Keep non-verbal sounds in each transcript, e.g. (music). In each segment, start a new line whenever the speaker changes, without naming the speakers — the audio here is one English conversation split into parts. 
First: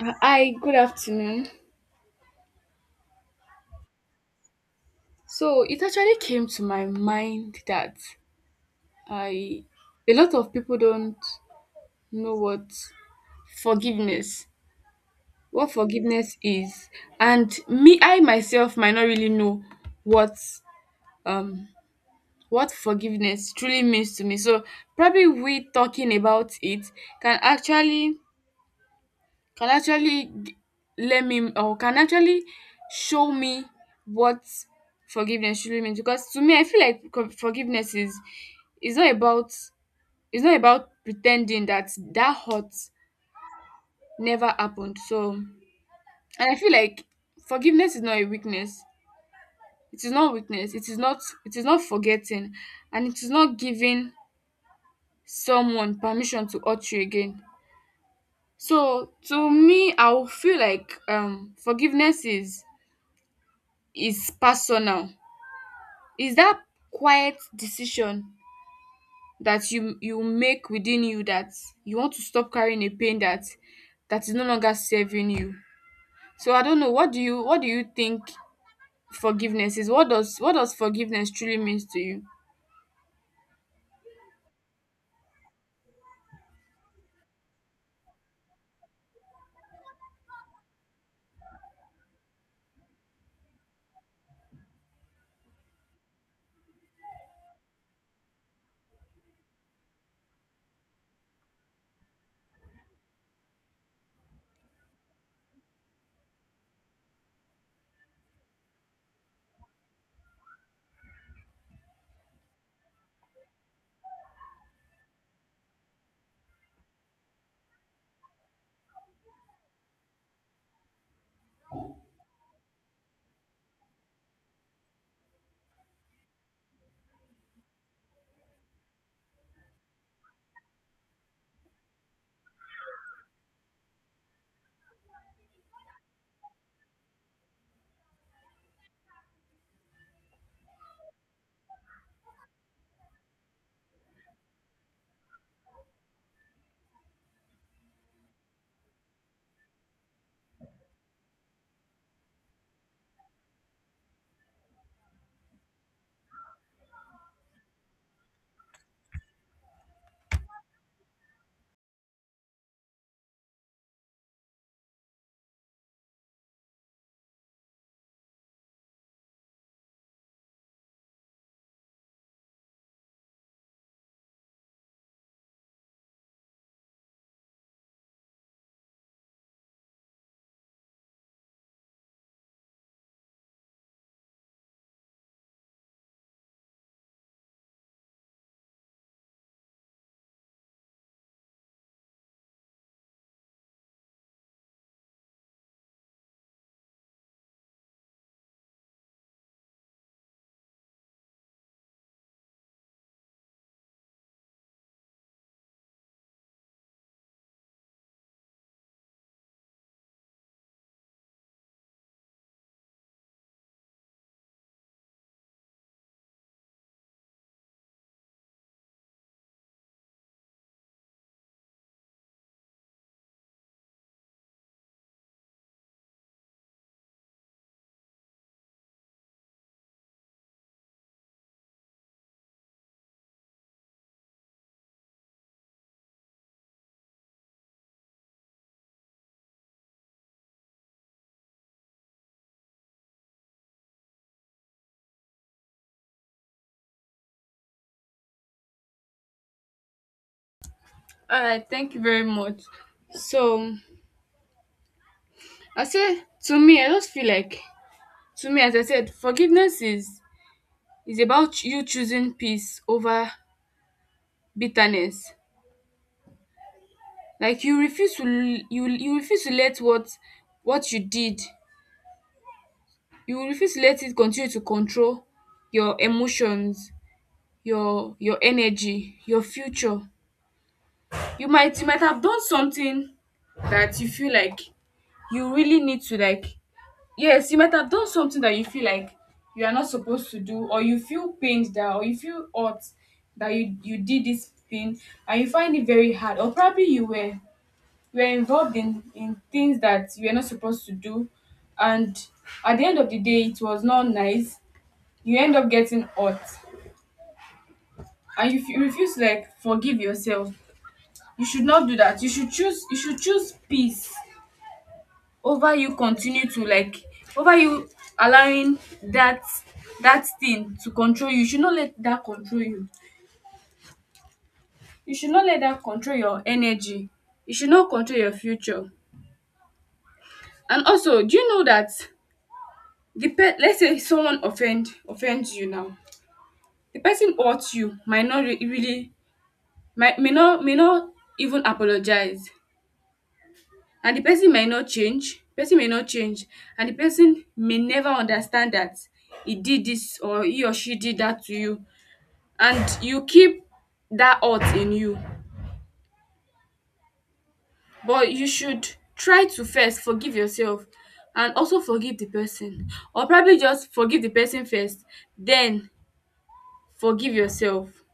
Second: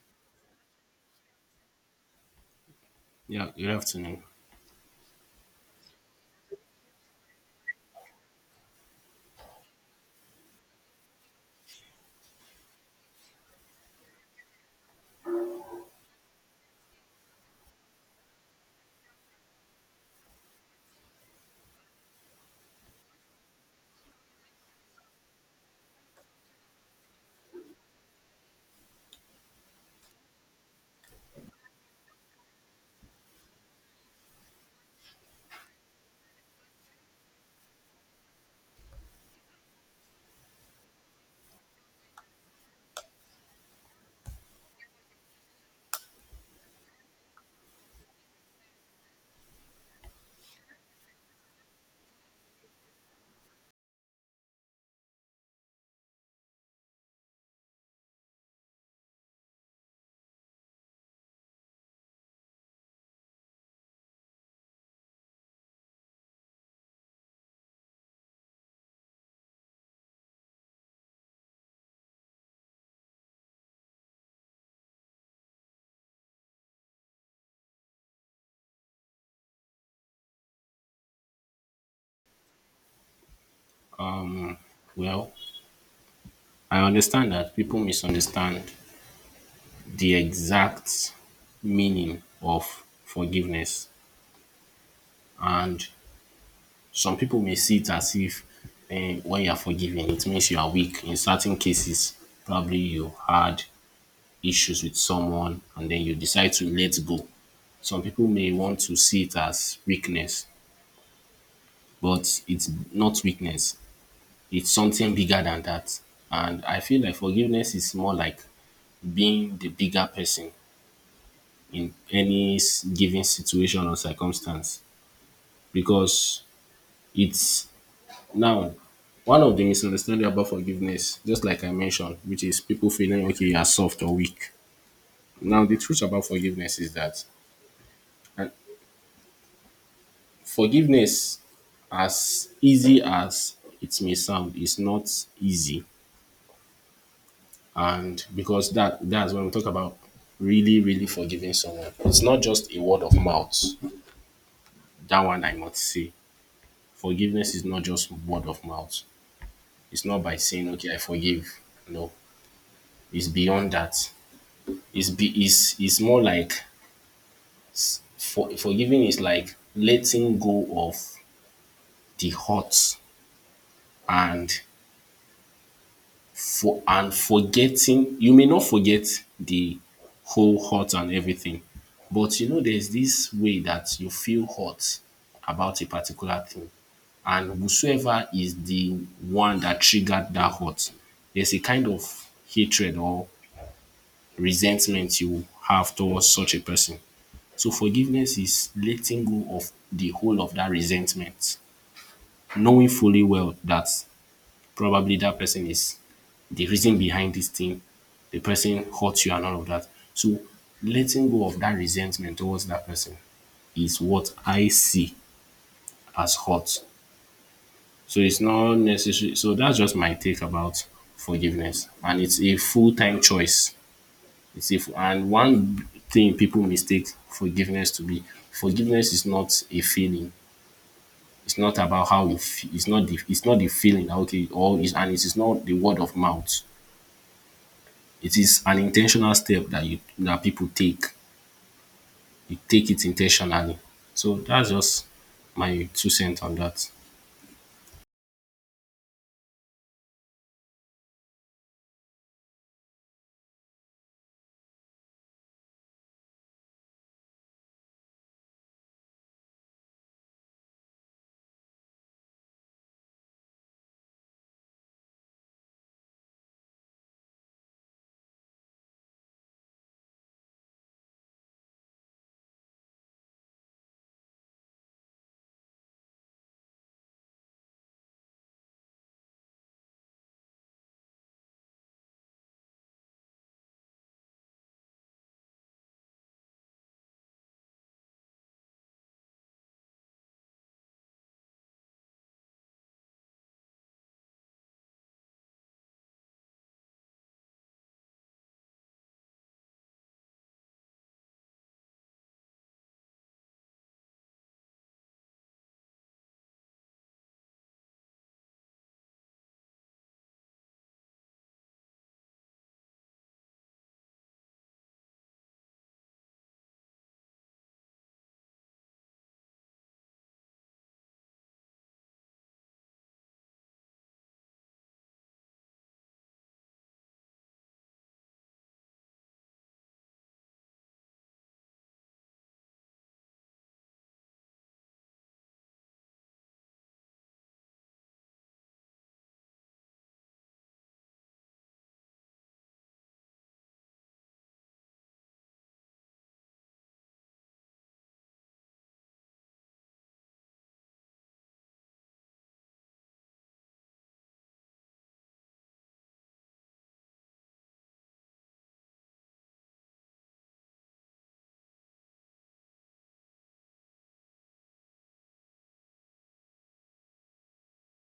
Hi, good afternoon.
Yeah, good afternoon.
So it actually came to my mind that I a lot of people don't know what forgiveness, forgiveness is, and me, I myself might not really know what um what forgiveness truly means to me. So probably we talking about it can actually can actually g- let me or can actually show me what forgiveness truly means because to me I feel like forgiveness is not about it's not about pretending that hurt never happened so and I feel like forgiveness is not a weakness, it is not weakness, it is not, it is not forgetting, and it is not giving someone permission to hurt you again. So to me I will feel like forgiveness is personal. Is that quiet decision that you make within you, that you want to stop carrying a pain that is no longer serving you. So I don't know, what do you think forgiveness is? What does forgiveness truly means to you?
Um, well, I understand that people misunderstand the exact meaning of forgiveness, and some people may see it as if when you are forgiven, it means you are weak. In certain cases, probably you had issues with someone and then you decide to let go. Some people may want to see it as weakness, but it's not weakness, it's something bigger than that. And I feel like forgiveness is more like being the bigger person in any given situation or circumstance because it's now one of the misunderstanding about forgiveness, just like I mentioned, which is people feeling okay, you are soft or weak. Now the truth about forgiveness is that uh, forgiveness, as easy as it may sound, is not easy. And because that's when we talk about really forgiving someone, it's not just a word of mouth. That one I must say. Forgiveness is not just word of mouth. It's not by saying, okay, I forgive. No, it's beyond that. It's more like forgiving is like letting go of the hurt. And forgetting, you may not forget the whole hurt and everything, but you know there's this way that you feel hurt about a particular thing, and whosoever is the one that triggered that hurt, there's a kind of hatred or resentment you have towards such a person. So forgiveness is letting go of the whole of that resentment, knowing fully well that probably that person is the reason behind this thing. The person hurt you and all of that. So letting go of that resentment towards that person is what I see as hurt. So it's not necessary. So that's just my take about forgiveness, and it's a full time choice. It's if and One thing people mistake forgiveness to be, forgiveness is not a feeling. It's not about how you feel. It's not the feeling. Okay, or is and it is not the word of mouth. It is an intentional step that you that people take. You take it intentionally. So that's just my two cents on that.
All right, thank you very much. So I say to me, I just feel like to me, as I said, forgiveness is about you choosing peace over bitterness. Like you refuse to you refuse to let what you did, you refuse to let it continue to control your emotions, your energy, your future. You might you might have done something that you feel like you really need to like, yes, you might have done something that you feel like you are not supposed to do, or you feel pained that, or you feel hurt that you did this thing, and you find it very hard. Or probably you were, you were involved in things that you were not supposed to do, and at the end of the day it was not nice, you end up getting hurt. And if you refuse to like forgive yourself, you should not do that. You should choose, you should choose peace over you continue to like, over you allowing that thing to control you. You should not let that control you, you should not let that control your energy, you should not control your future. And also, do you know that the pe let's say someone offends you now, the person hurts you, might not re really might may not even apologize, and the person might not change, person may not change. And the person may never understand that he did this, or he or she did that to you, and you keep that hurt in you. But you should try to first forgive yourself, and also forgive the person, or probably just forgive the person first, then forgive yourself.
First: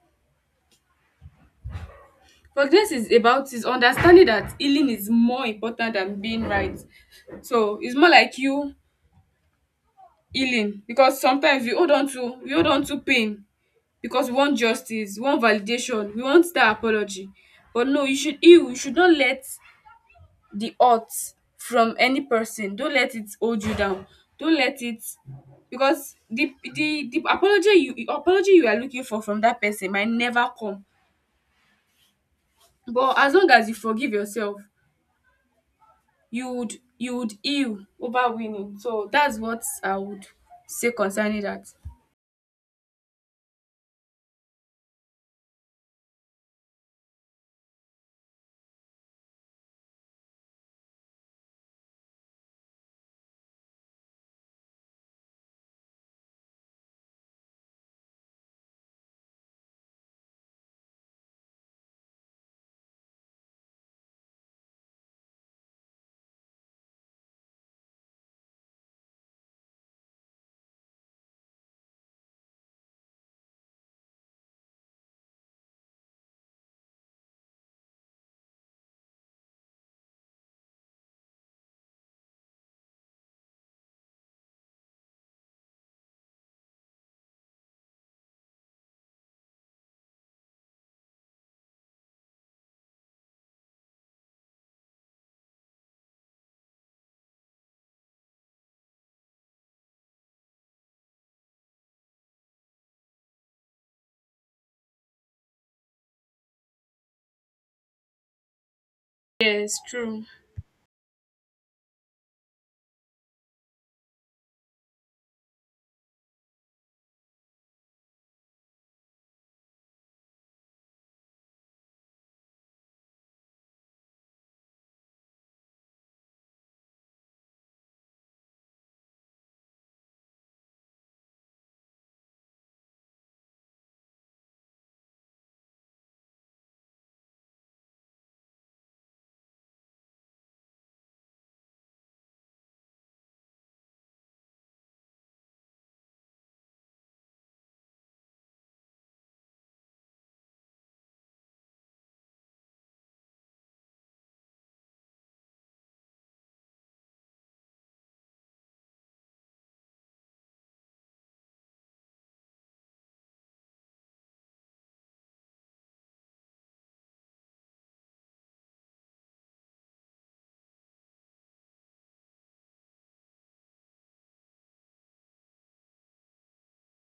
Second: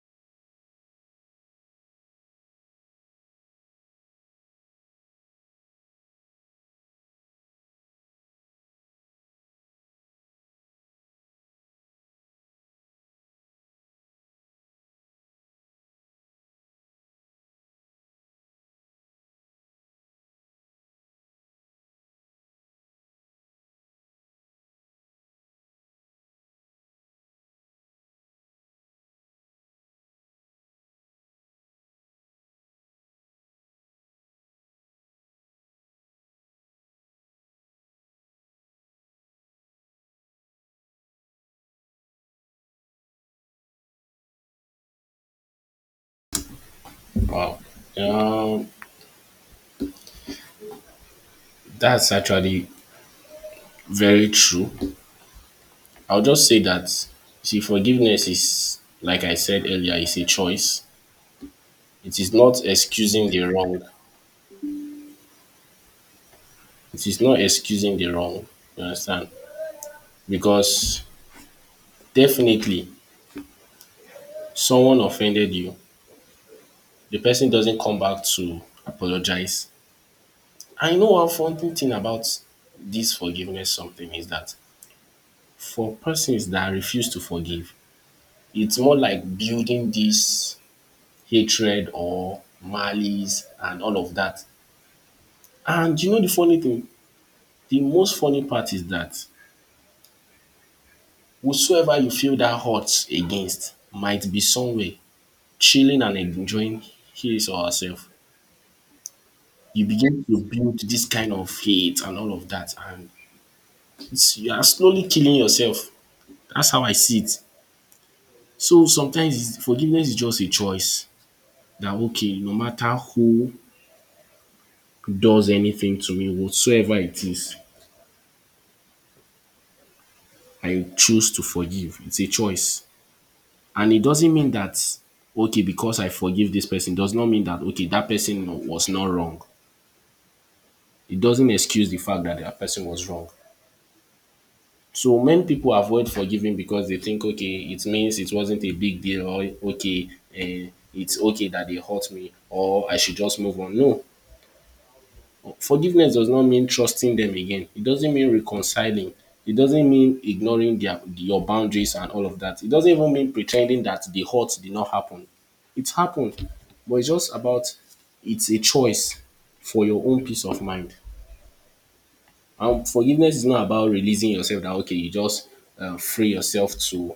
Forgiveness is about, is understanding that healing is more important than being right. So it's more like you healing, because sometimes we hold on to pain because we want justice, we want validation, we want that apology. But no, you should heal. You should not let the hurt from any person. Don't let it hold you down. Don't let it, because the apology you are looking for from that person might never come. But as long as you forgive yourself, you would heal over winning. So that's what I would say concerning that.
Wow, um that's actually very true. I'll just say that, see, forgiveness, is like I said earlier, is a choice. It is not excusing the wrong. It is not excusing the wrong. You understand? Because definitely someone offended you. The person doesn't come back to apologize. I know one funny thing about this forgiveness something is that for persons that refuse to forgive, it's more like building this hatred or malice and all of that. And you know the funny thing? The most funny part is that whosoever you feel that hurt against might be somewhere chilling and enjoying his or herself.
Yes,
You begin
true.
to build this kind of hate and all of that, and it's, you are slowly killing yourself. That's how I see it. So sometimes forgiveness is just a choice. That okay, no matter who does anything to me, whatsoever it is, I choose to forgive. It's a choice, and it doesn't mean that okay, because I forgive this person does not mean that okay, that person was not wrong. It doesn't excuse the fact that that person was wrong. So many people avoid forgiving because they think okay, it means it wasn't a big deal, or okay, it's okay that they hurt me or I should just move on. No, forgiveness does not mean trusting them again. It doesn't mean reconciling. It doesn't mean ignoring their your boundaries and all of that. It doesn't even mean pretending that the hurt did not happen. It happened, but it's just about, it's a choice for your own peace of mind. And forgiveness is not about releasing yourself that okay, you just free yourself to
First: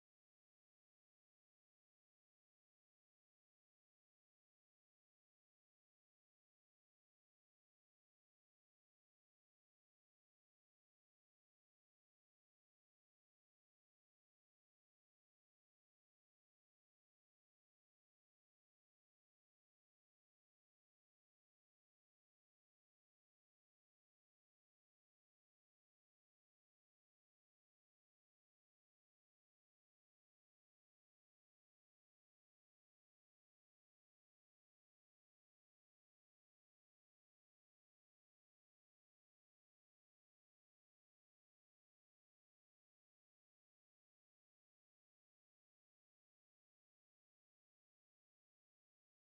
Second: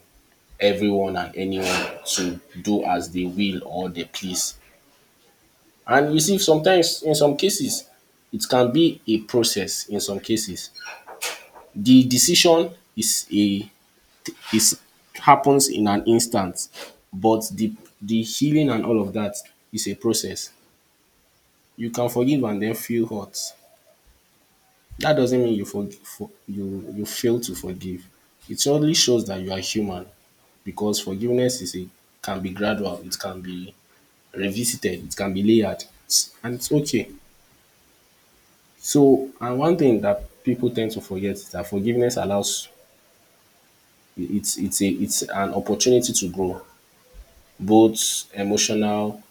everyone and anyone to do as they will or they please. And you see, sometimes in some cases, it can be a process. In some cases, the decision is a is happens in an instant, but the healing and all of that is a process. You can forgive and then feel hurt. That doesn't mean you fail to forgive. It only shows that you are human, because forgiveness is a can be gradual, it can be revisited, it can be layered, and it's okay. So, and one thing that people tend to forget is that forgiveness allows, it's an opportunity to grow. Both emotional,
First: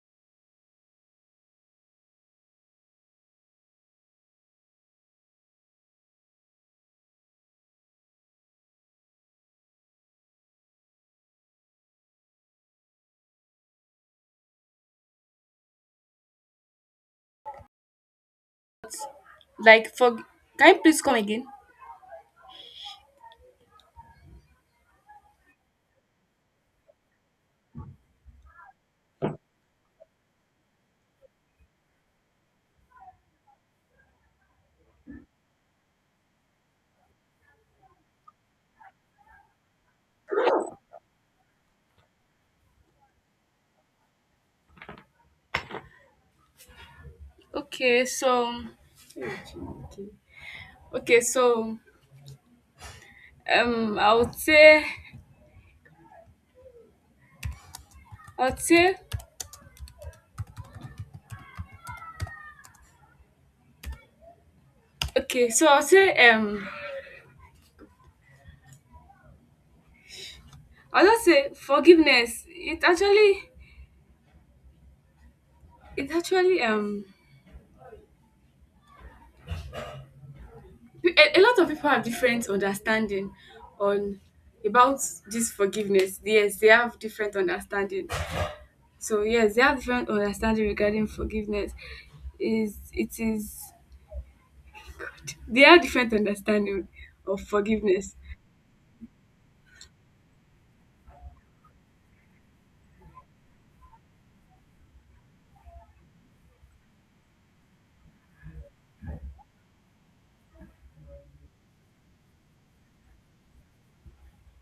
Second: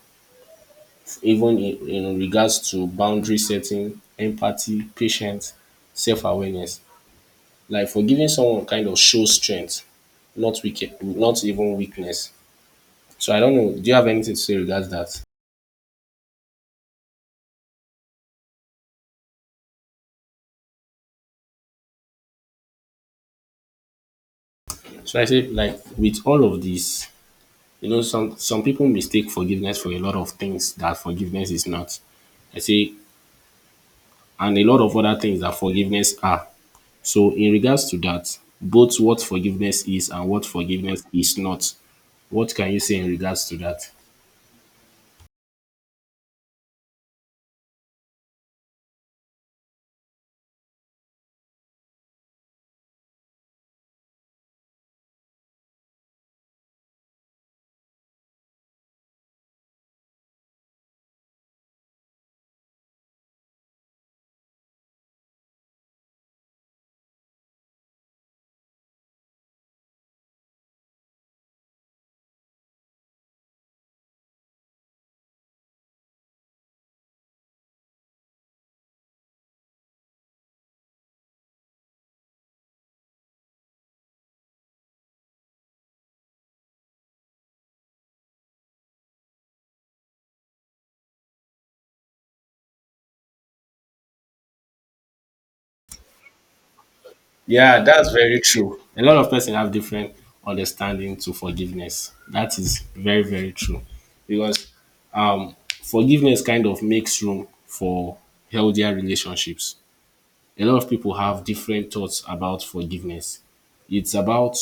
even in regards to boundary setting, empathy, patience, self-awareness. Like forgiving someone kind of shows strength, not weak, not even weakness. So I don't know, do you have anything to say regards that?
Like for, can you please come again?
So I say like with all of this, you know, some people mistake forgiveness for a lot of things that forgiveness is not. I say, and a lot of other things that forgiveness are. So, in regards to that, both what forgiveness is and what forgiveness is not, what can you say in regards to that?
Okay, so okay, so I would say, I would say okay, so I'll say I'll just say forgiveness. It actually, it actually um a lot of people have different understanding on, about this forgiveness. Yes, they have different understanding. So yes, they have different understanding regarding forgiveness. Is it is they have different understanding of
Yeah, that's
forgiveness.
very true. A lot of person have different understanding to forgiveness. That is very, very true. Because um, forgiveness kind of makes room for healthier relationships. A lot of people have different thoughts about forgiveness. It's about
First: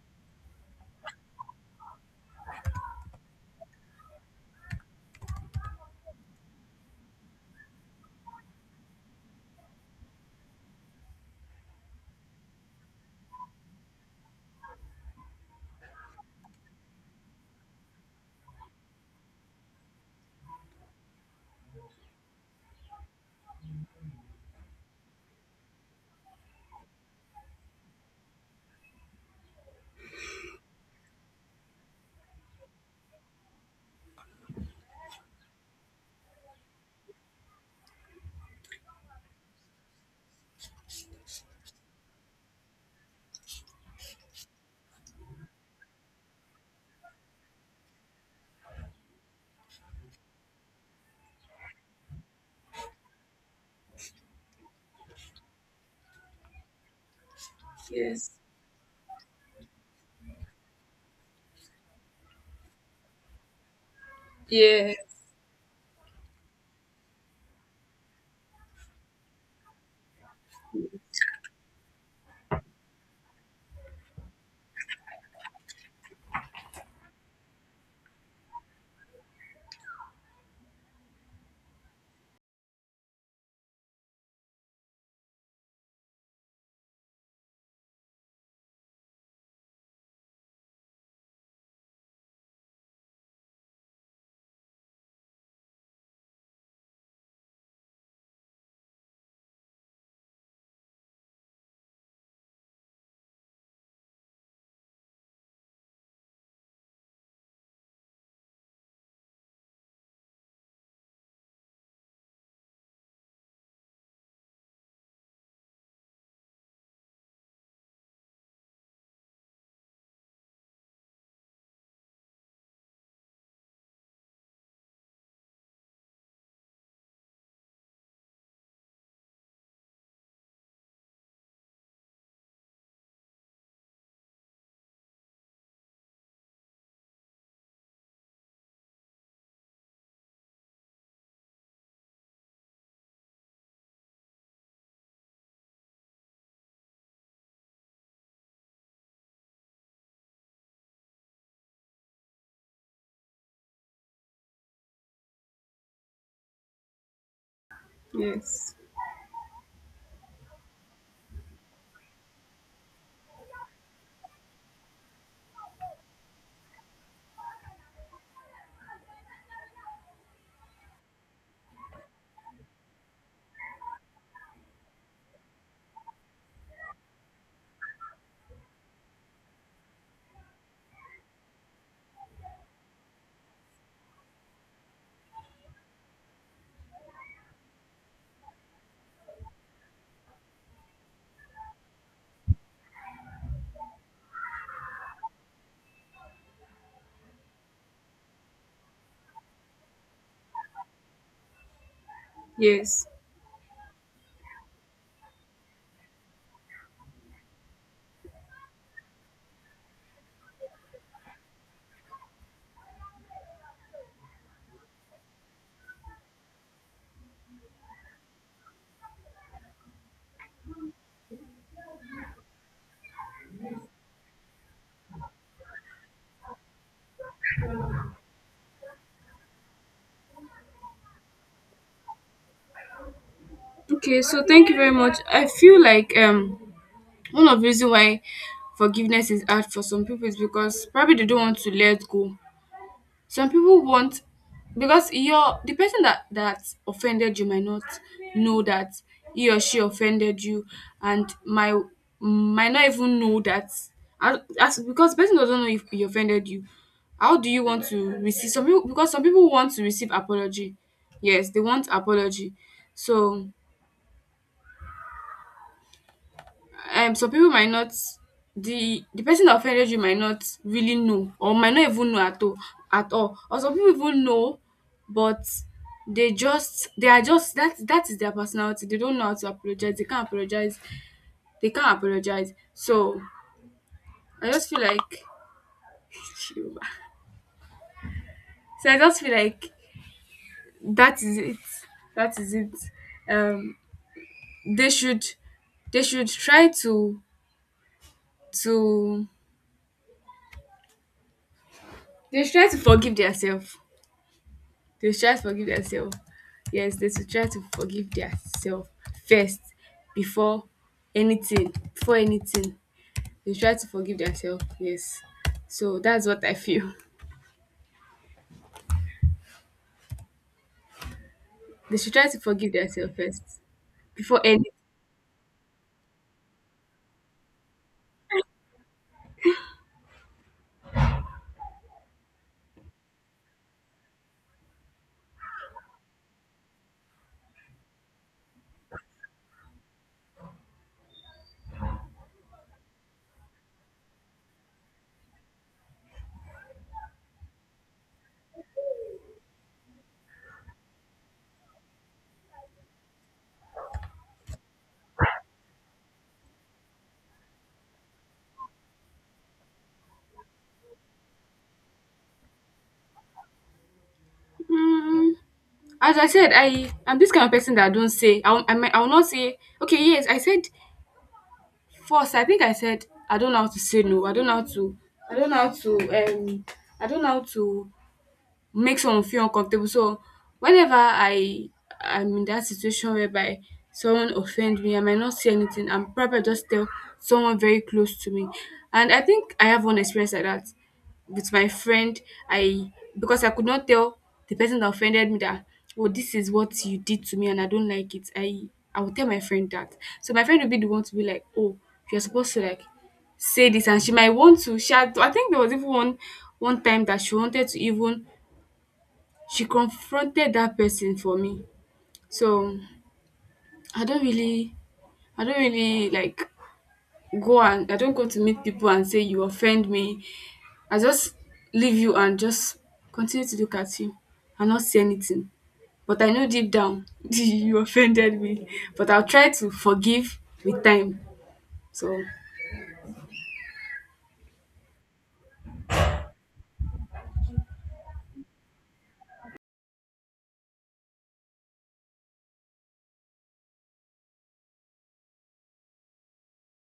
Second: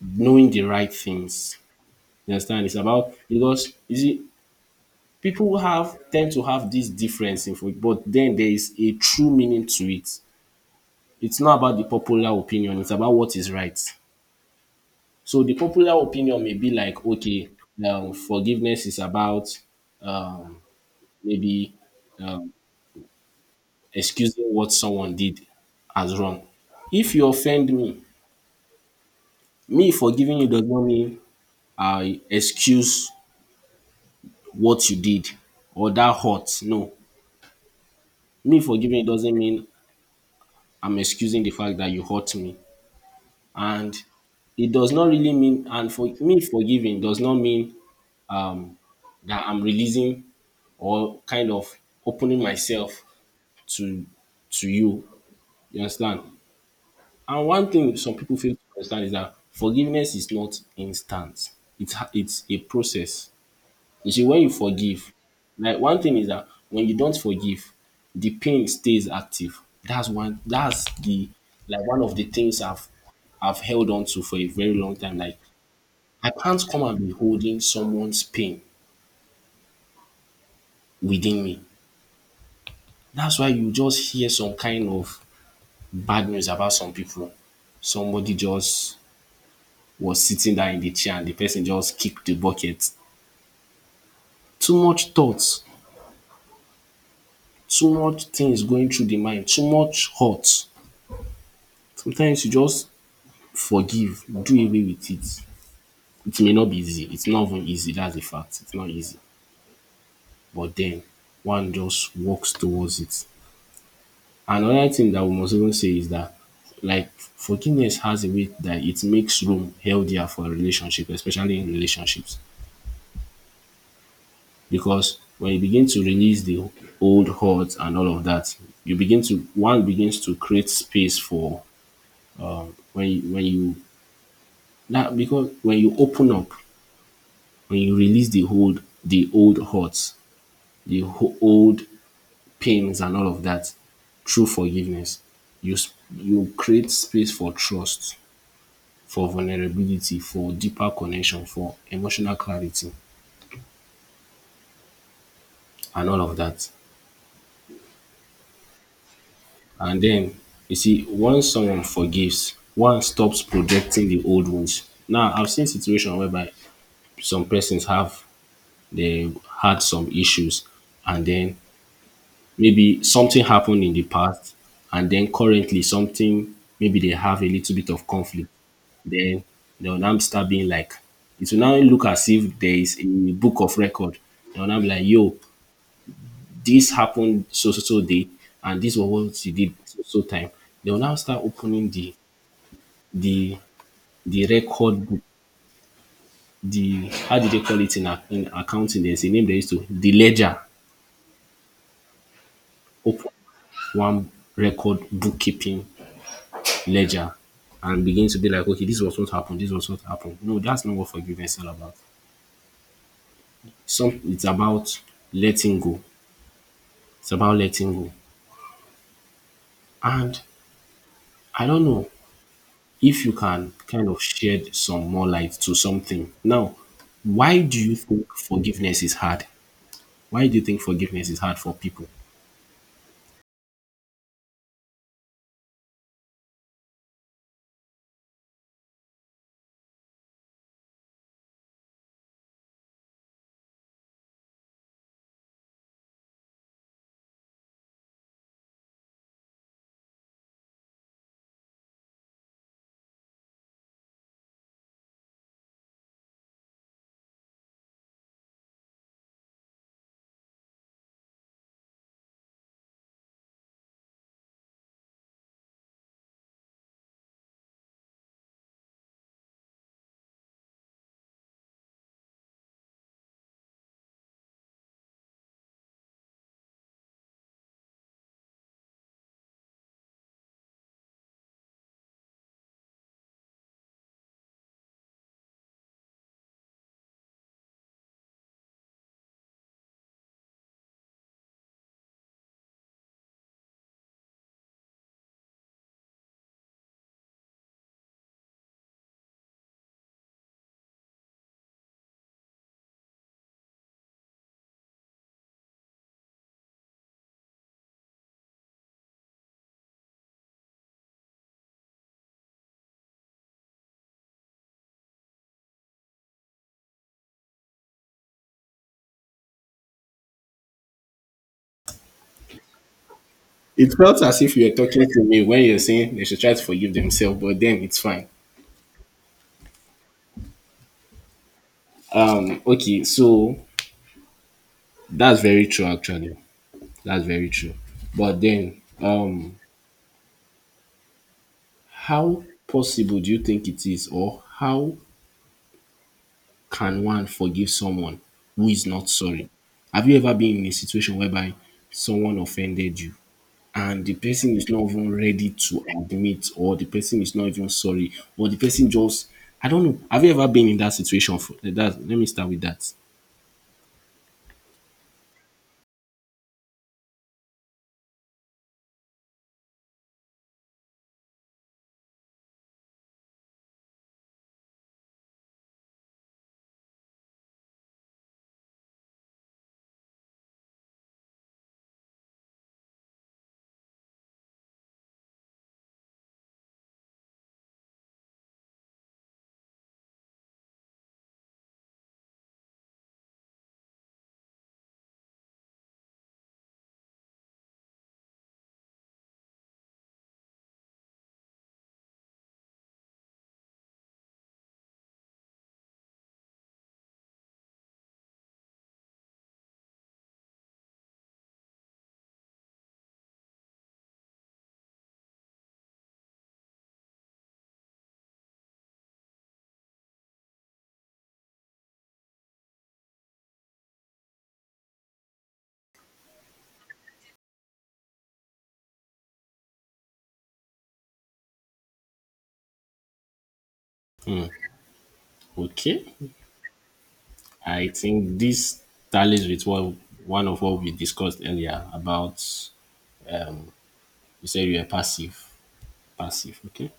knowing the right things. You understand? It's about, because you see, people have tend to have this difference in food, but then there is a true meaning to it. It's not about the popular opinion, it's about what is right. So the popular opinion may be like, okay, forgiveness is about maybe excusing what someone did as wrong. If you offend me, me forgiving you does not mean I excuse what you did or that hurt. No, me forgiving you doesn't mean I'm excusing the fact that you hurt me. And it does not really mean, and for me forgiving does not mean that I'm releasing or kind of opening myself to to you. You understand? And one thing some
Yes.
people fail to understand is that forgiveness is not instant. It's a process. You see, when you
Yeah.
forgive, like, one thing is that when you don't forgive, the pain stays active. That's the, like, one of the things I've held on to for a very long time. Like, I can't come and be holding someone's pain within me. That's why you just hear some kind of bad news about some people. Somebody just was sitting down in the chair and the person just kicked the bucket. Too much thoughts, too much things going through the mind, too much hurt. Sometimes you just forgive, do away with it. It may not be easy. It's not even easy. That's a fact. It's not easy. But then one just works towards it. Another thing that we must even say is that, like, forgiveness has a way that it makes room healthier for a relationship, especially in relationships. Because when you begin to release the old hurt and all of that, you begin to one begins to create space for when you that because when you open up, when you release the old hurts, the old pains and all of that through forgiveness, you create space for trust, for vulnerability, for deeper connection, for emotional clarity, and all of that.
Yes.
And then you see, once someone forgives, one stops projecting the old wounds. Now, I've seen situations whereby some persons have they had some issues, and then maybe something happened in the past, and then currently something, maybe they have a little bit of conflict. Then they'll now start being like, it will now look as if there is a book of record. They'll now be like, yo, this happened so so so day and this was what she did so so time. They will now start opening the the record book, the, how did they call it in, in accounting? There's a name they used to, the ledger.
Yes.
Open one, record bookkeeping, ledger, and begin to be like, okay, this was what happened, this was what happened. No, that's not what forgiveness is all about. Some, it's about letting go. It's about letting go. And I don't know, if you can kind of shed some more light to something. Now, why do you think forgiveness is hard? Why do you think forgiveness is hard for people?
Okay, so thank you very much. I feel like one of the reason why forgiveness is hard for some people is because probably they don't want to let go. Some people want, because your, the person that offended you might not know that he or she offended you, and my might not even know that, as- because the person doesn't know if he offended you. How do you want to receive, some people, because some people want to receive apology. Yes, they want apology. So some people might not, the person that offended you might not really know, or might not even know at all, or some people even know, but they are just that, is their personality. They don't know how to apologize, they can't apologize, so I just feel like, so i just feel like that is it, that is it um they should, they should try to to they should try to forgive themselves. They should try to forgive themselves. Yes, they should try to forgive themselves first before anything. Before anything, they should try to forgive themselves. Yes. So that's what I feel. (laughs) They should try to forgive themselves first
It felt as
before
if you
anything.
are talking to me when you're saying they should try to forgive themselves, but then it's fine. Okay, so that's very true actually. That's very true. But then, how possible do you think it is, or how can one forgive someone who is not sorry? Have you ever been in a situation whereby someone offended you and the person is not even ready to admit, or the person is not even sorry, or the person just I don't know, have you ever been in that situation? For like that Let me start with that.
Mm, as I said, I I'm this kind of person that I don't say. I will- I will not say. Okay, yes, I said first. I think I said I don't know how to say no. I don't know how to. I don't know how to. I don't know how to make someone feel uncomfortable. So whenever I am in that situation whereby someone offend me, I might not say anything. I'm probably just tell someone very close to me. And I think I have one experience like that with my friend. I, because I could not tell the person that offended me that, oh, this is what you did to me and I don't like it. I will tell my friend that. So my friend will be the one to be like, oh, you're supposed to like say this, and she might want to shout. I think there was even one, one time that she wanted to even, she confronted that person for me. So I don't really, I don't really like go, and I don't go to meet people and say you offend me. I just leave you and just continue to look at you and not say anything. But I know deep down (laughs) you offended me. But I'll try to forgive with time. So
Okay, I think this tallies with what one of what we discussed earlier about, um you said you are passive. Passive, okay.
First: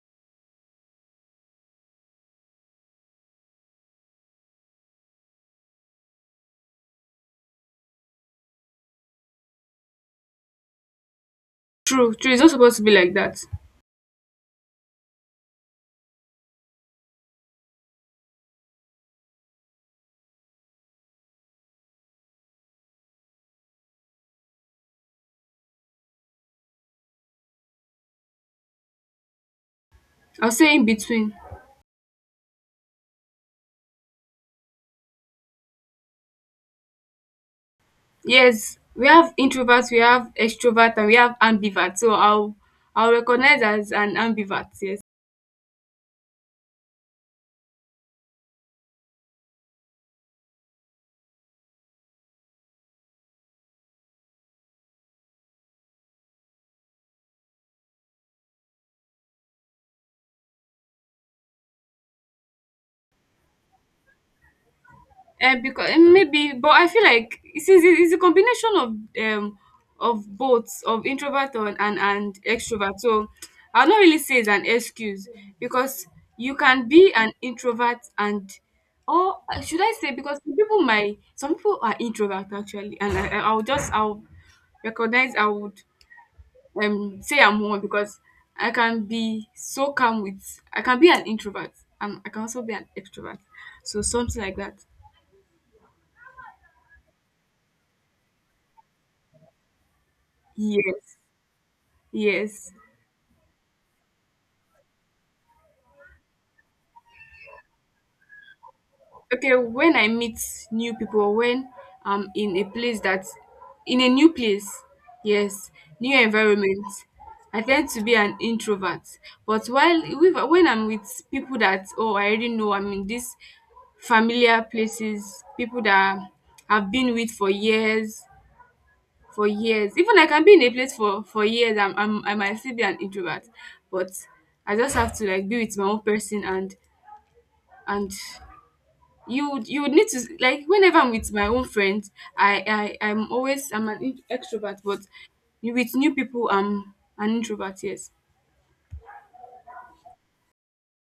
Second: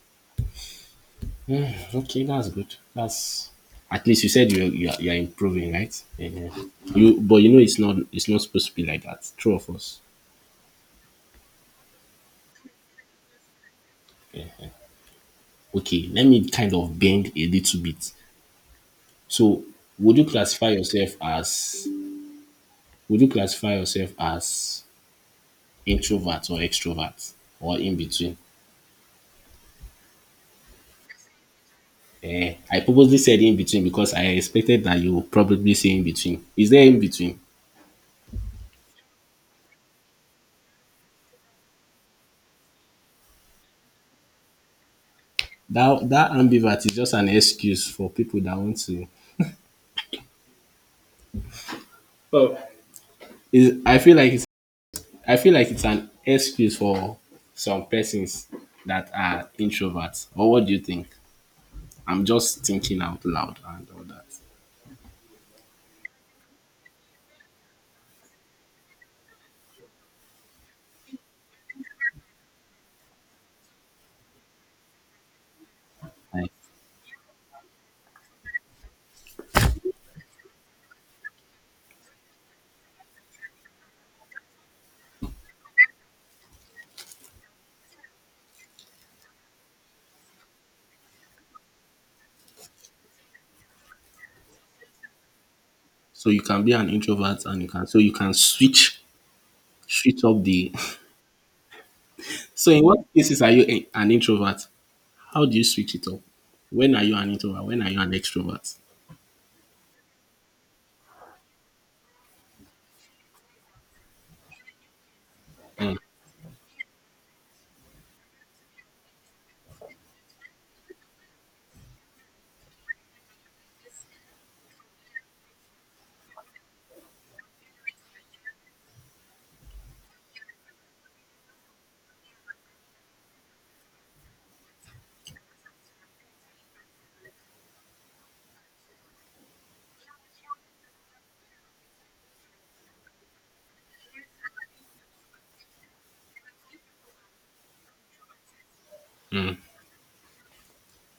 Hmm, okay, that's good. That's, at least you said you you are improving, right? Yeah. You, but you know, it's not supposed to be like that, true of us.
true, true. It's not supposed to be like that.
Okay, let me kind of bend a little bit. So, would you classify yourself as would you classify yourself as introvert or extrovert, or in between?
I'll say in between.
Eh, I purposely said in between because I expected that you would probably say in between. Is there in between?
Yes, we have introverts, we have extroverts, and we have ambiverts. So I'll recognize as an ambivert, yes.
That, that ambivert is just an excuse for people that want to. Well, is I feel like it's I feel like it's an excuse for some persons that are introverts. Or what do you think? I'm just thinking out loud and all that.
And because maybe, but I feel like it's a combination um of both of introvert and, and extrovert. So I'll not really say it's an excuse because
Time.
you can be an introvert and, or should I say, because some people might, some people are introvert actually, and I- I'll just, I'll recognize, I would say I'm one because I can be so calm with, I can be an introvert and I can also be an extrovert. So something like that.
So you can be an introvert and you can, so you can switch, switch up the.
Yes.
(laughs) So
Yes.
in what cases are you an introvert? How do you switch it up? When are you an introvert? When are you an extrovert?
Okay, when I meet new people, when I'm in a place that, in a new place, yes,
Mm,
new environment, I tend to be an introvert. But while with- when I'm with people that, oh, I already know, I'm in this familiar places, people that I've been with for years, Even like I can be in a place for years. I'm, I might still be an introvert, but I just have to like be with my own person and you would, you would need to like, whenever I'm with my own friends, I'm always I'm an extrovert, but you with new people I'm an introvert. Yes.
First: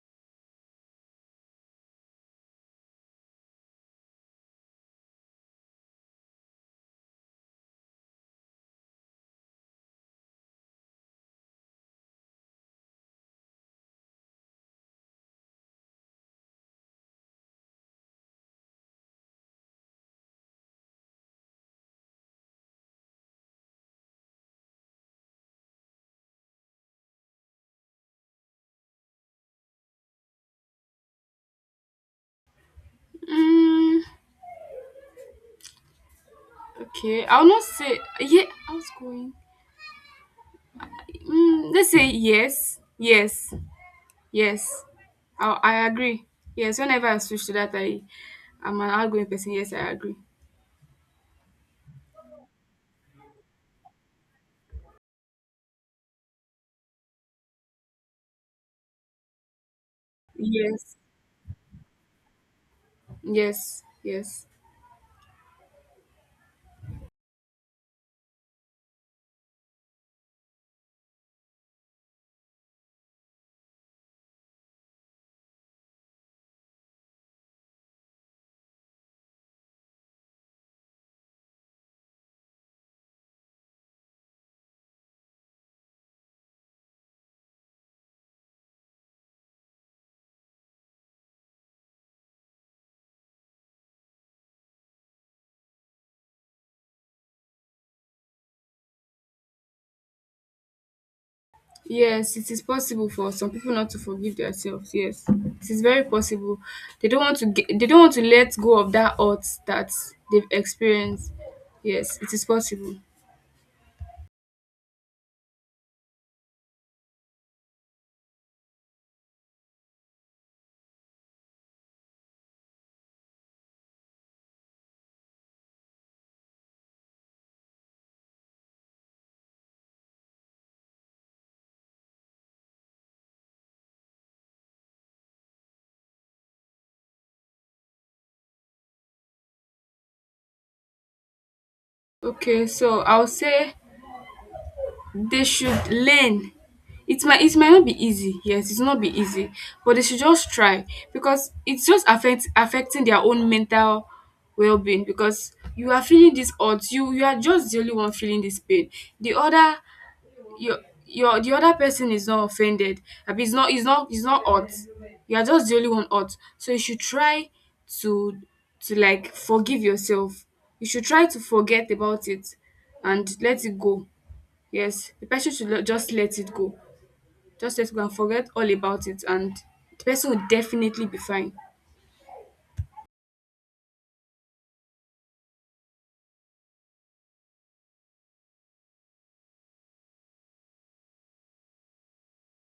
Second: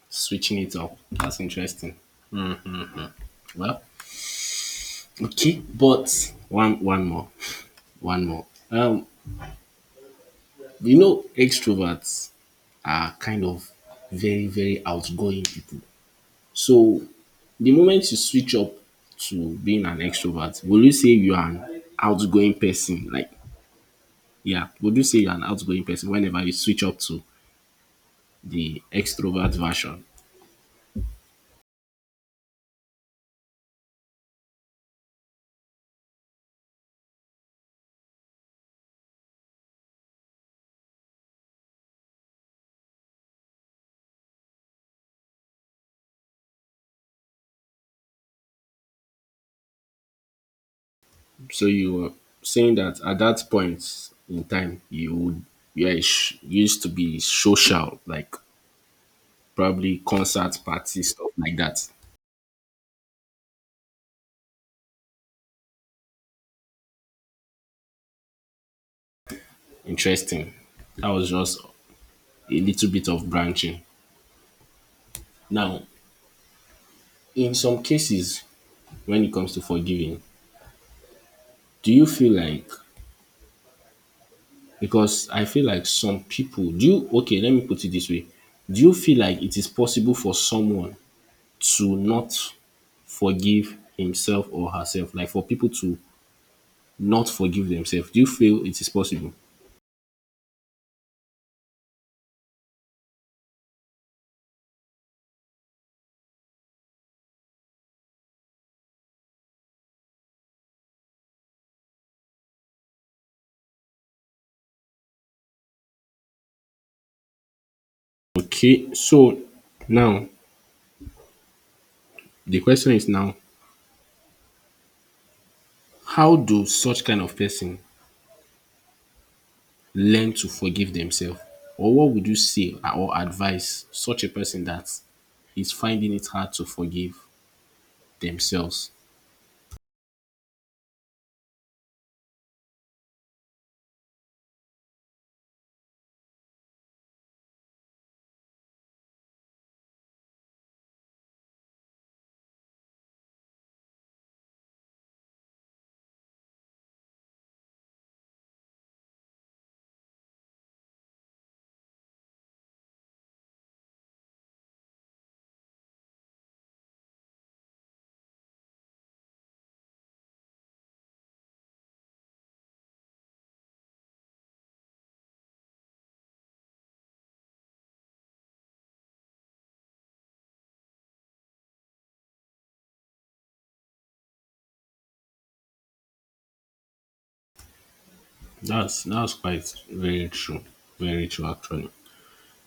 switching it up. That's interesting. Well, okay, but one more. One more. You know, extroverts are kind of very, very outgoing people. So the moment you switch up to being an extrovert, will you say you are an outgoing person? Like, yeah, would you say you're an outgoing person whenever you switch up to the extrovert version?
Mm, okay, I'll not say yeah. I was going. Let's say yes, yes. Yes, I agree. Yes, whenever I switch to that, I'm an outgoing person. Yes, I agree.
So you were saying that at that point in time, you would, yeah, used to be social, like probably concert
Yes,
parties, stuff like that.
yes, yes,
Interesting. That was just a little bit of branching. Now, in some cases, when it comes to forgiving, do you feel like, because I feel like some people, do you, okay, let me put it this way. Do you feel like it is possible for someone to not forgive himself or herself, like for people to not forgive themselves? Do you feel it is possible?
yes. It is possible for some people not to forgive themselves. Yes, it is very possible. They don't want to. Get, they don't want to let go of that hurt that they've experienced. Yes, it is possible.
Okay, so now, the question is now, how do such kind of person learn to forgive themselves? Or what would you say or advise such a person that is finding it hard to forgive themselves?
Okay, so I'll say they should learn. It might not be easy. Yes, it's not be easy, but they should just try because it's just affecting their own mental well-being, because you are feeling this odds. You are just the only one feeling this pain. The other, your your, the other person is not offended. I mean, it's not odd. You are just the only one odd. So you should try to to like forgive yourself. You should try to forget about it and let it go. Yes, the person should le- just let it go. Just let it go and forget all about it, and the person will definitely be fine.
That's quite very true. Very true actually.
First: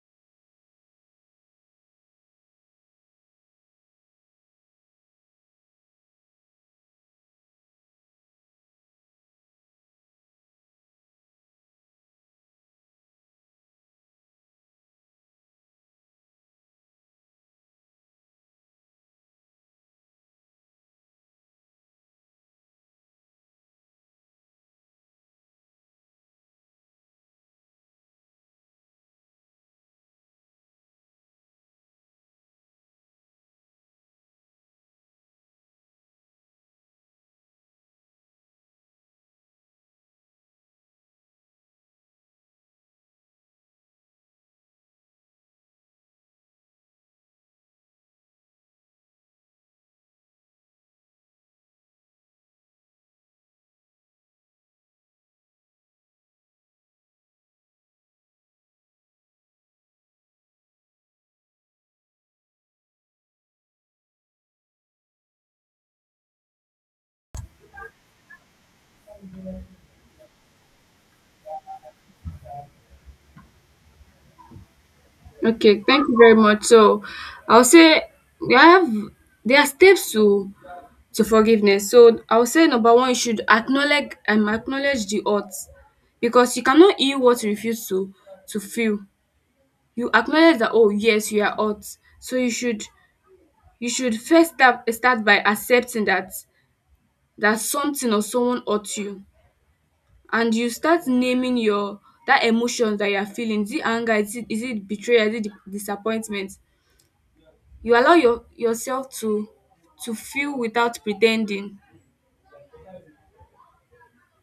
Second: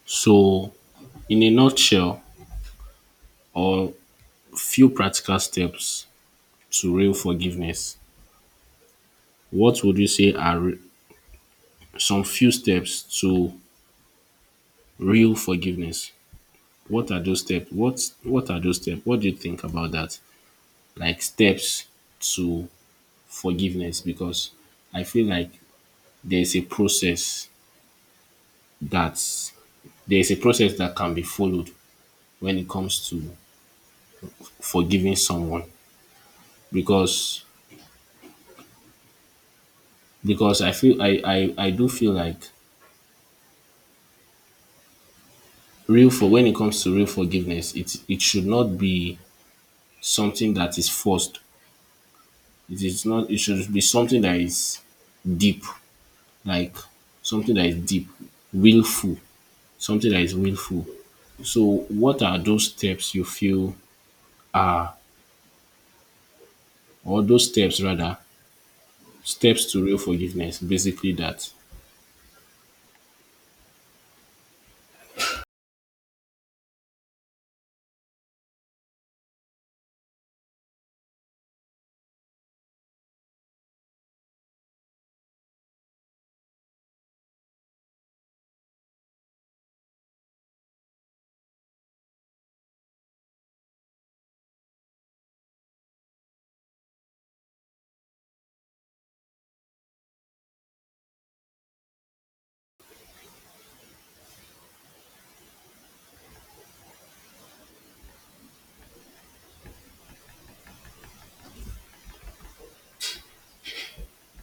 So, in a nutshell, or few practical steps to real forgiveness, what would you say are some few steps to real forgiveness? What are those steps? What are those steps? What do you think about that? Like steps to forgiveness, because I feel like there's a process that's there's a process that can be followed when it comes to forgiving someone, because I do feel like real for when it comes to real forgiveness, it should not be something that is forced. It is not. It should be something that is deep, like something that is deep, willful, something that is willful. So, what are those steps you feel, or those steps rather, steps to real forgiveness? Basically, that
Okay, thank you very much. So, I'll say we have there are steps to forgiveness. So, I'll say number one, you should acknowledge the hurt, because you cannot heal what you refuse to feel. You acknowledge that, oh yes, you are hurt. So you should, you should first start by accepting that something or someone hurt you, and you start naming your, that emotions that you're feeling. Is it anger, is it betrayal, is it disappointment? You allow your, yourself to feel without pretending